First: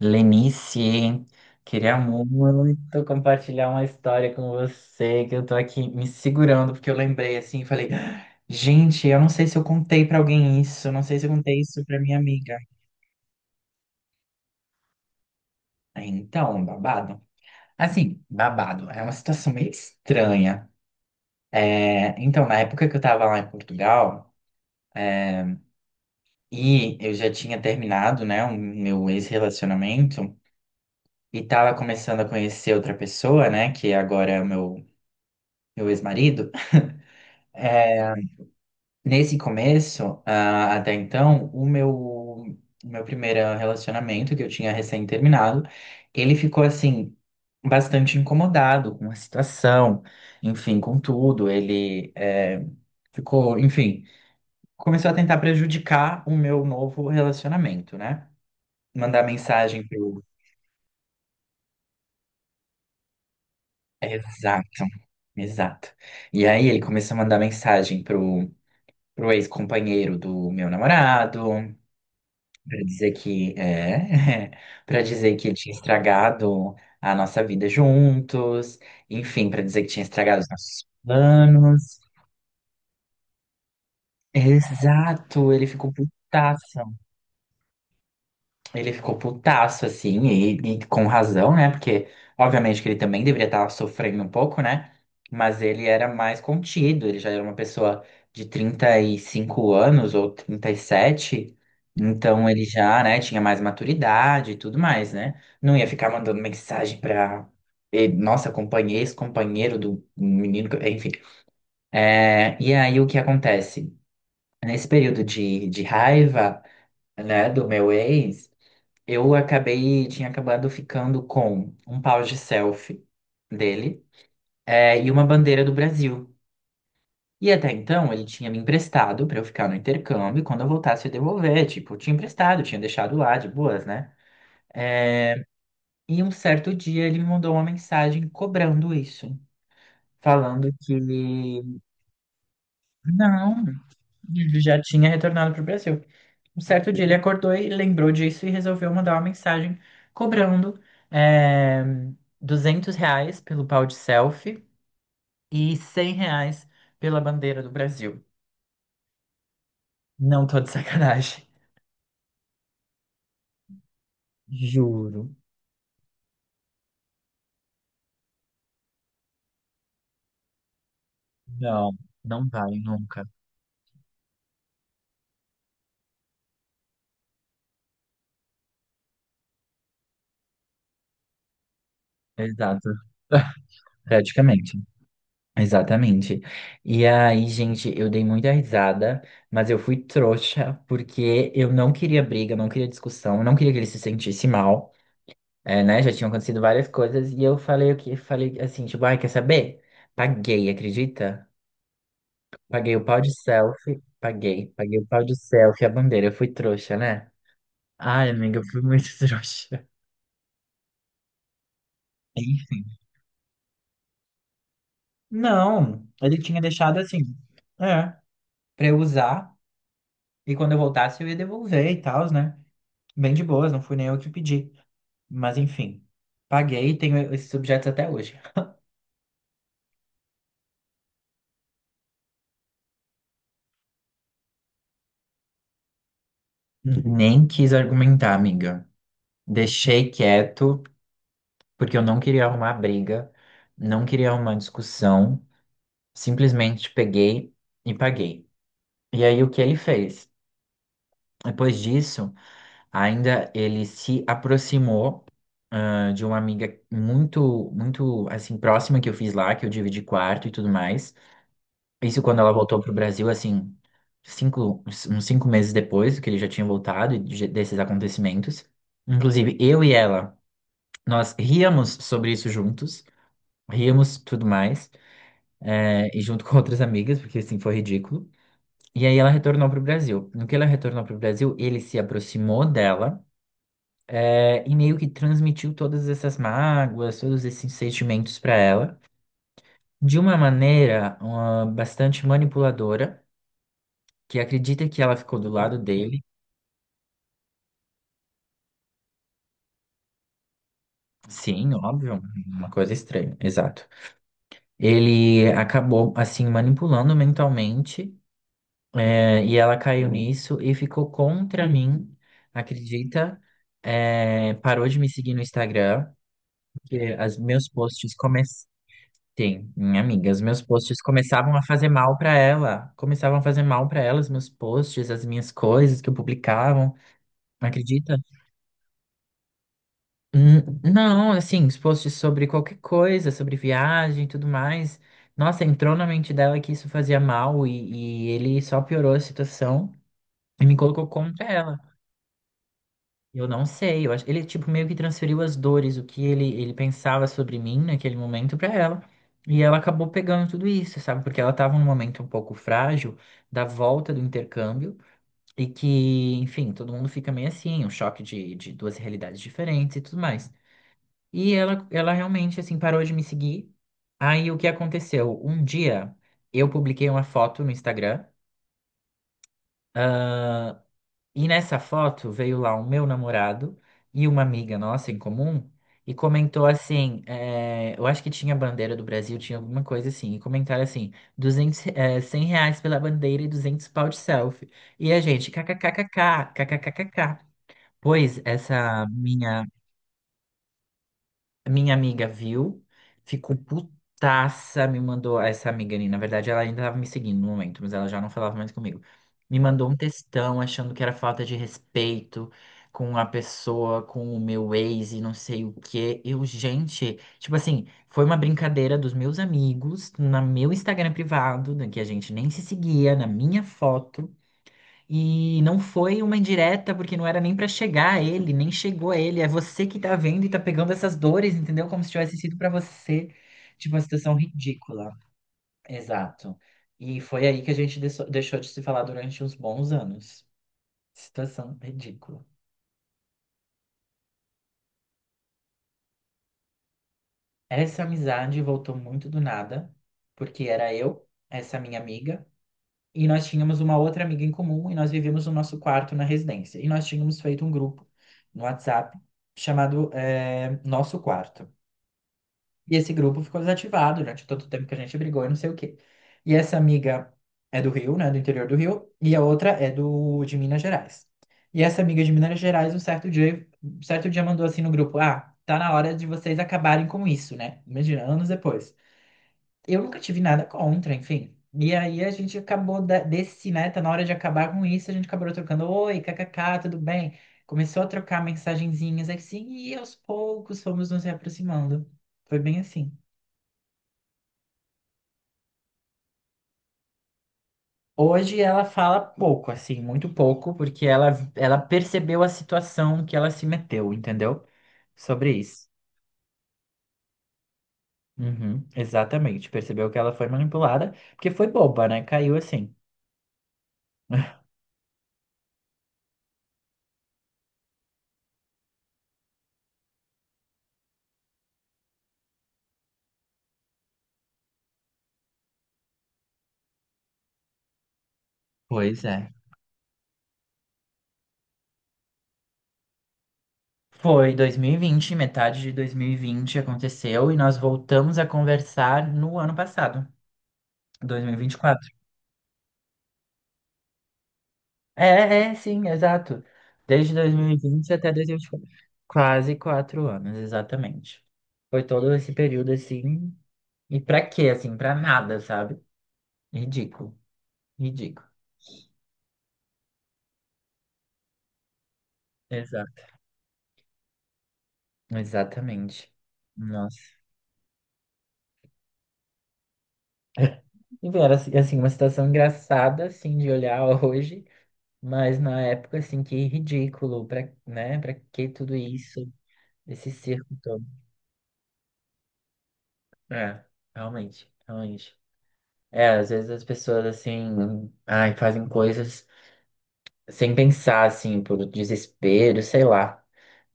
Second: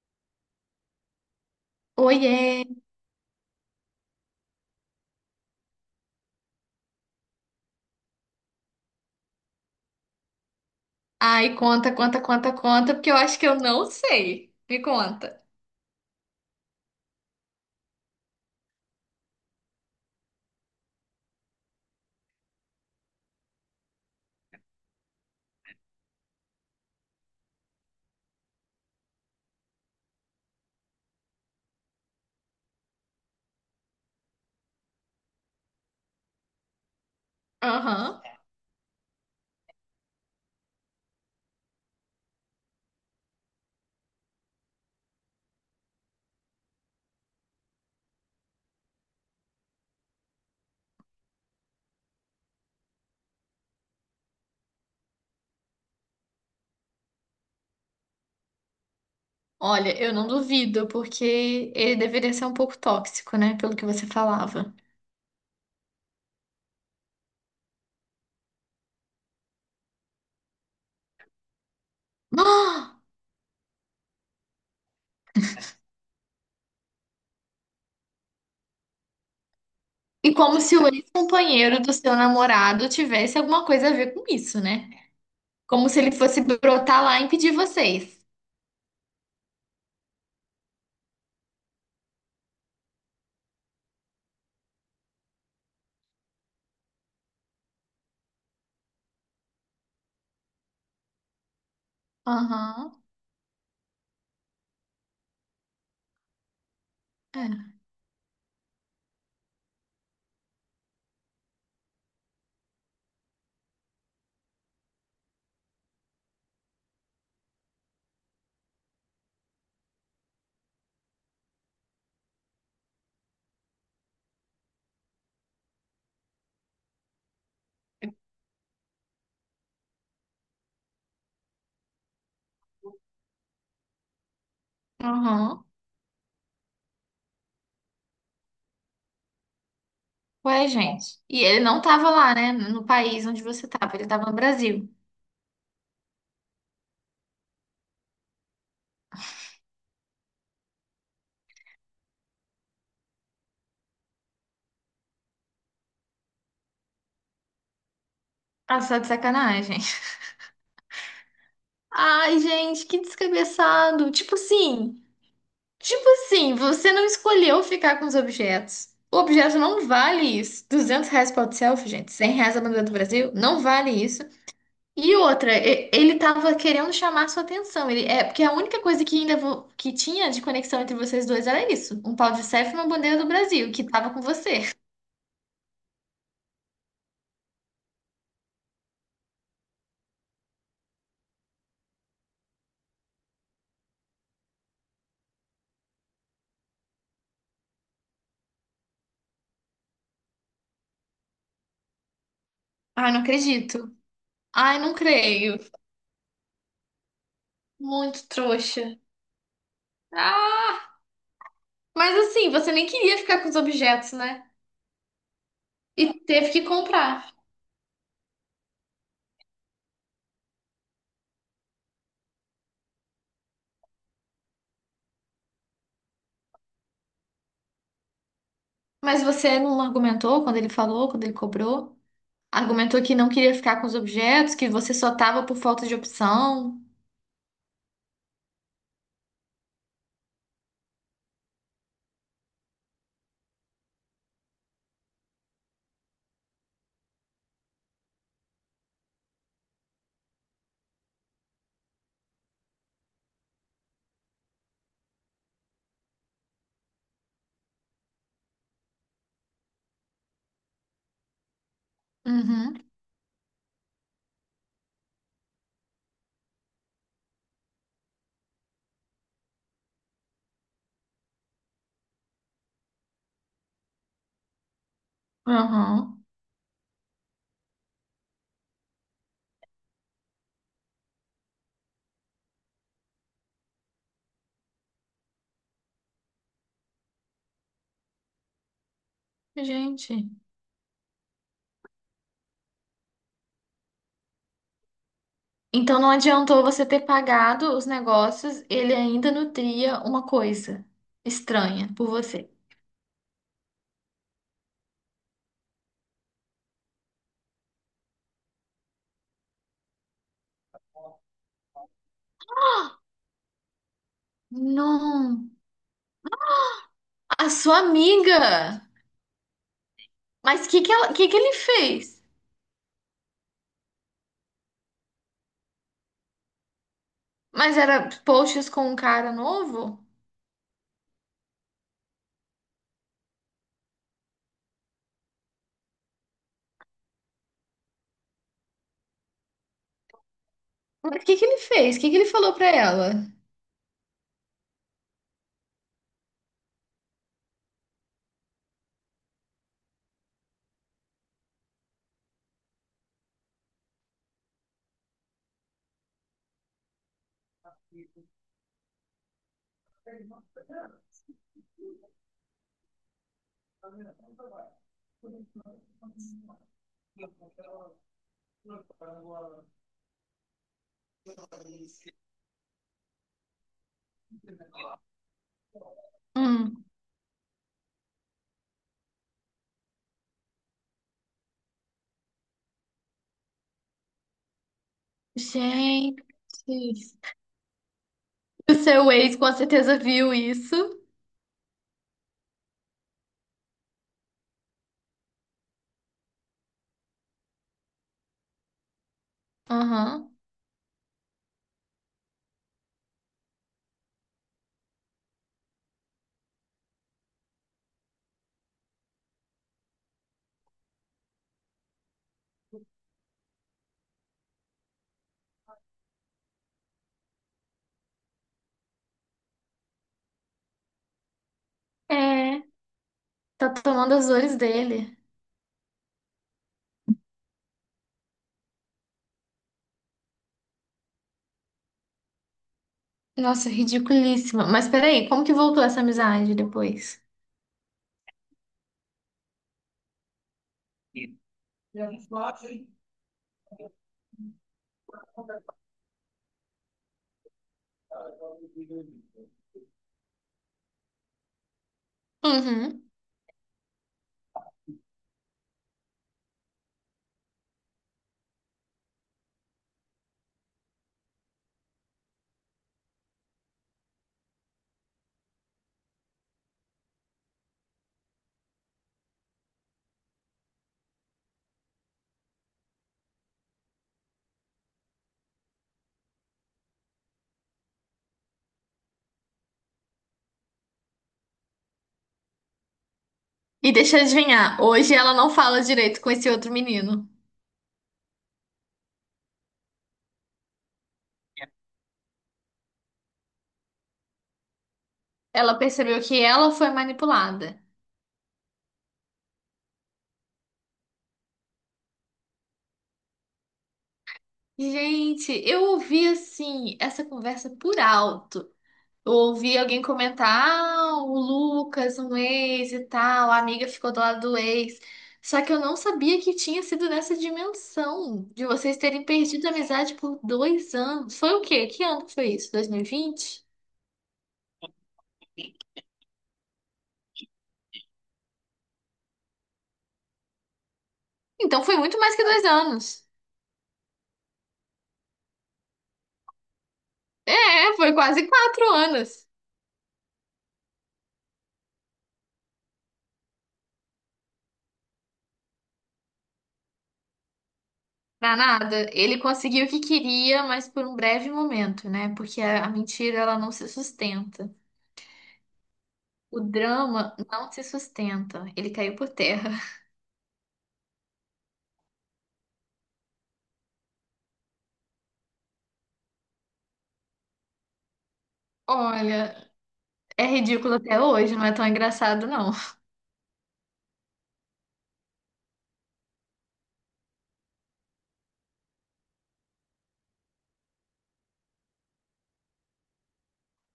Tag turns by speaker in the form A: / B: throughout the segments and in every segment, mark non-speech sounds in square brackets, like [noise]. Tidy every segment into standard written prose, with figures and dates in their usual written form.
A: Lenice, queria
B: Oiê!
A: muito compartilhar uma história com você, que eu tô aqui me segurando, porque eu lembrei assim, e falei, gente, eu não sei se eu contei pra alguém isso, eu não sei se eu
B: Ai,
A: contei isso
B: conta,
A: pra minha
B: conta, conta,
A: amiga.
B: conta, porque eu acho que eu não sei. Me conta.
A: Aí, então, babado. Assim, babado, é uma situação meio estranha. É, então, na época que eu tava lá em Portugal, e eu já tinha terminado, né, o meu ex-relacionamento, e tava começando a conhecer outra pessoa, né, que agora é o meu ex-marido. [laughs]
B: Aham.
A: Nesse começo, até então, o meu primeiro relacionamento, que eu tinha recém-terminado, ele ficou assim, bastante incomodado com a situação, enfim, com tudo. Ele ficou, enfim, começou a tentar prejudicar o meu novo relacionamento, né? Mandar mensagem
B: Olha, eu
A: pro.
B: não duvido, porque ele deveria ser um pouco tóxico, né? Pelo que você falava.
A: Exato,
B: [gasps]
A: exato. E aí ele começou a mandar mensagem pro ex-companheiro do meu namorado. Pra
B: Ah!
A: dizer que é, [laughs] para dizer que tinha estragado a nossa vida juntos, enfim, pra dizer que tinha
B: E
A: estragado os
B: como se
A: nossos
B: o ex-companheiro do
A: planos.
B: seu namorado tivesse alguma coisa a ver com isso, né?
A: Exato, ele
B: Como
A: ficou
B: se ele fosse
A: putaço.
B: brotar lá e impedir vocês.
A: Ele ficou putaço, assim, e com razão, né? Porque, obviamente, que ele também deveria estar sofrendo um pouco, né? Mas ele era mais contido, ele já era uma pessoa de 35 anos ou 37. Então ele
B: Aham.
A: já, né, tinha mais maturidade e tudo mais, né? Não ia ficar mandando mensagem pra.
B: É.
A: Nossa, companheiro, ex-companheiro do menino, enfim. É, e aí o que acontece? Nesse período de raiva, né, do meu ex. Eu acabei, tinha acabado ficando com um pau de selfie dele, é, e uma bandeira do Brasil. E até então ele tinha me emprestado pra eu ficar no intercâmbio e quando eu voltasse eu devolver. Tipo, eu tinha emprestado, tinha deixado lá de boas, né?
B: Aham.
A: E um certo dia ele me mandou uma mensagem cobrando isso,
B: Ué,
A: falando que
B: gente. E ele não tava lá, né? No país onde
A: não,
B: você tava, ele tava no
A: ele já
B: Brasil.
A: tinha retornado pro Brasil. Um certo dia ele acordou e lembrou disso e resolveu mandar uma mensagem cobrando eh, R$ 200 pelo pau de selfie e R$ 100 pela bandeira do Brasil.
B: Ah, só de sacanagem.
A: Não tô de sacanagem.
B: Ai, gente, que descabeçado. Tipo assim,
A: Juro.
B: tipo assim, você não escolheu ficar com os objetos. O objeto não vale isso. R$ 200 para o selfie,
A: Não,
B: gente. cem
A: não
B: reais a
A: vai
B: bandeira do
A: nunca.
B: Brasil, não vale isso. E outra, ele tava querendo chamar sua atenção. Ele, é porque a única coisa que ainda que tinha de conexão entre vocês dois era isso, um pau de selfie e uma
A: Exato.
B: bandeira do Brasil que
A: [laughs]
B: tava com você.
A: Praticamente. Exatamente. E aí, gente, eu dei muita risada, mas eu fui trouxa porque eu não queria briga, não queria discussão, não queria que ele se sentisse mal. É, né? Já tinham acontecido várias coisas e eu falei o que falei assim, tipo, ai, quer saber? Paguei, acredita? Paguei o
B: Ai,
A: pau
B: não
A: de
B: acredito.
A: selfie, paguei,
B: Ai, não
A: paguei o pau de
B: creio.
A: selfie, a bandeira, eu fui trouxa, né?
B: Muito
A: Ai, amiga, eu fui
B: trouxa.
A: muito [laughs] trouxa.
B: Ah, mas assim, você nem
A: Enfim.
B: queria ficar com os objetos, né? E
A: Não, ele
B: teve
A: tinha
B: que
A: deixado
B: comprar.
A: assim, é, pra eu usar e quando eu voltasse eu ia devolver e tal, né? Bem de boas, não fui nem eu que pedi. Mas enfim, paguei e tenho esses objetos até hoje.
B: Mas você não argumentou quando ele falou, quando ele cobrou? Argumentou que não queria ficar com os objetos, que você só tava por falta de opção.
A: Nem quis argumentar, amiga. Deixei quieto, porque eu não queria arrumar briga, não queria arrumar discussão, simplesmente peguei e paguei. E aí o que ele fez? Depois disso, ainda ele se aproximou de uma amiga muito, muito assim próxima que eu fiz lá, que eu dividi quarto e tudo mais. Isso quando ela
B: Uhum.
A: voltou pro Brasil, assim, cinco, uns 5 meses depois que ele já tinha voltado e desses acontecimentos. Inclusive, eu e ela, nós ríamos sobre isso juntos, ríamos tudo mais. É, e
B: Uhum.
A: junto [laughs] com outras amigas, porque assim foi ridículo. E aí ela retornou pro Brasil. No que ela retornou pro Brasil, ele se aproximou dela, é, e meio que transmitiu todas essas mágoas, todos esses sentimentos para ela, de
B: Gente.
A: uma maneira, bastante manipuladora, que acredita que ela ficou do lado
B: Então não
A: dele.
B: adiantou você ter pagado os negócios, ele ainda nutria uma coisa
A: Sim,
B: estranha por
A: óbvio,
B: você.
A: uma coisa estranha, exato. Ele acabou assim manipulando mentalmente. É, e ela caiu nisso e ficou contra mim, acredita? É, parou de me seguir no
B: Não.
A: Instagram, porque as
B: A
A: meus
B: sua
A: posts comecei,
B: amiga!
A: minha amiga, os meus
B: Mas o que que
A: posts
B: ela, que ele
A: começavam a fazer mal
B: fez?
A: para ela, começavam a fazer mal para ela, os meus posts, as minhas coisas que eu publicavam,
B: Mas era
A: acredita?
B: posts com um cara novo?
A: Não, assim, os posts sobre qualquer coisa, sobre viagem e tudo mais. Nossa, entrou na mente dela que isso fazia mal e ele só piorou a situação e me colocou
B: Mas o que
A: contra
B: que ele
A: ela.
B: fez? O que que ele falou pra ela?
A: Eu não sei, eu acho, ele tipo meio que transferiu as dores, o que ele, pensava sobre mim naquele momento pra ela. E ela acabou pegando tudo isso, sabe? Porque ela tava num momento um pouco frágil da volta do intercâmbio e que, enfim, todo mundo fica meio assim, um choque de duas realidades diferentes e tudo mais. E ela realmente assim parou de me seguir. Aí o que aconteceu? Um dia eu publiquei uma foto no Instagram. E nessa foto veio lá o meu namorado e uma amiga nossa em comum e comentou
B: Hum.
A: assim, é, eu acho que tinha bandeira do Brasil, tinha alguma coisa assim, e comentaram assim, 200 R$ 100 pela bandeira e 200 pau de selfie. E a gente,
B: Gente,
A: kkkkk, kkkkk. Pois
B: o
A: essa
B: seu ex com
A: minha
B: certeza viu isso.
A: minha amiga viu, ficou putaça, me mandou. Essa amiga ali, na verdade, ela ainda estava me seguindo no momento, mas ela já não falava mais comigo. Me mandou um
B: Aham.
A: textão achando que era falta de respeito com a pessoa, com o meu ex e não sei o quê. Eu, gente, tipo assim, foi uma brincadeira dos meus amigos, no meu Instagram privado, né, que a gente nem se seguia, na minha foto. E não foi uma indireta, porque não era nem pra chegar a ele, nem chegou a ele. É você que tá vendo e tá pegando essas dores, entendeu? Como se tivesse sido
B: É,
A: pra você,
B: tá
A: tipo, uma
B: tomando as
A: situação
B: dores
A: ridícula.
B: dele.
A: Exato. E foi aí que a gente deixou de se falar durante uns bons anos. Situação ridícula.
B: Nossa, ridiculíssima. Mas peraí, como que voltou essa amizade depois?
A: Essa amizade voltou muito do nada, porque era eu, essa minha amiga. E nós tínhamos uma outra amiga em comum e nós vivíamos no nosso quarto na residência. E nós tínhamos feito um grupo no WhatsApp chamado Nosso Quarto. E
B: Uhum.
A: esse grupo ficou desativado durante todo o tempo que a gente brigou e não sei o quê. E essa amiga é do Rio, né, do interior do Rio, e a outra é do de Minas Gerais. E essa amiga de Minas Gerais, um certo dia mandou assim no grupo: Ah, tá na hora de vocês acabarem com isso, né? Imagina, anos depois eu nunca tive nada contra, enfim. E aí a gente acabou desse, né? Tá na hora de acabar com isso, a gente acabou trocando, oi, kkk, tudo bem? Começou a trocar mensagenzinhas assim, e aos poucos fomos nos aproximando. Foi bem assim.
B: E deixa eu adivinhar, hoje ela não fala direito com esse outro menino.
A: Hoje ela fala pouco, assim, muito pouco, porque ela percebeu a situação que ela se meteu, entendeu? Sobre
B: Ela
A: isso.
B: percebeu que ela foi manipulada.
A: Uhum, exatamente. Percebeu que ela foi manipulada, porque foi boba, né? Caiu assim.
B: Gente, eu ouvi assim essa conversa por alto. Eu ouvi alguém comentar, ah, o Lucas, um ex e tal, a amiga ficou do lado do ex. Só que eu não sabia que tinha sido nessa dimensão de vocês
A: Pois
B: terem
A: é.
B: perdido a amizade por 2 anos. Foi o quê? Que ano que foi isso? 2020.
A: Foi 2020, metade de 2020 aconteceu e nós voltamos a conversar no ano passado,
B: Então foi
A: 2024.
B: muito mais que 2 anos.
A: É, é, sim, exato. Desde dois mil e
B: É,
A: vinte
B: foi
A: até dois
B: quase
A: mil e vinte e
B: quatro
A: quatro,
B: anos.
A: quase 4 anos, exatamente. Foi todo esse período assim. E pra quê, assim? Pra nada, sabe? Ridículo, ridículo.
B: Pra nada. Ele conseguiu o que queria, mas por um breve momento, né? Porque a
A: Exato.
B: mentira, ela não se sustenta.
A: Exatamente.
B: O
A: Nossa.
B: drama não se sustenta. Ele caiu por terra.
A: E era assim, assim, uma situação engraçada, assim, de olhar [laughs] hoje. Mas na época, assim, que ridículo, pra, né? Pra que tudo isso,
B: Olha,
A: esse
B: é
A: circo
B: ridículo
A: todo?
B: até hoje, não é tão engraçado, não. [laughs]
A: É, realmente, realmente. É, às vezes as pessoas, assim, ai, fazem coisas sem pensar, assim, por desespero, sei lá.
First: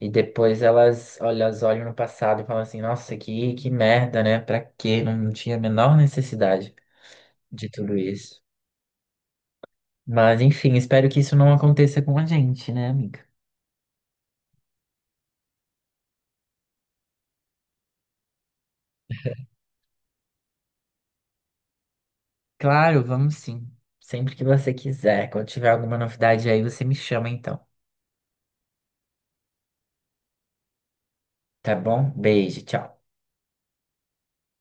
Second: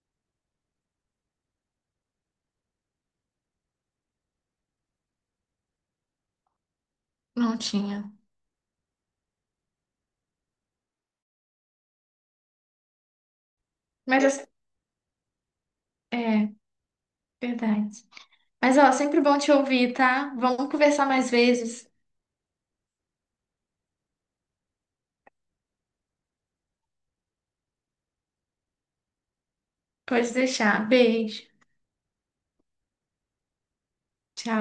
A: E depois elas, olha, elas olham no passado e falam assim, nossa, que merda, né? Pra quê? Não tinha a menor necessidade
B: Não
A: de tudo
B: tinha.
A: isso. Mas, enfim, espero que isso não aconteça com a gente, né, amiga?
B: Mas assim, é, verdade. Mas ó, sempre bom te ouvir, tá? Vamos conversar mais vezes.
A: Claro, vamos sim. Sempre que você quiser. Quando tiver alguma novidade aí, você me chama então.
B: Pode deixar. Beijo.
A: Tá bom? Beijo, tchau.
B: Tchau.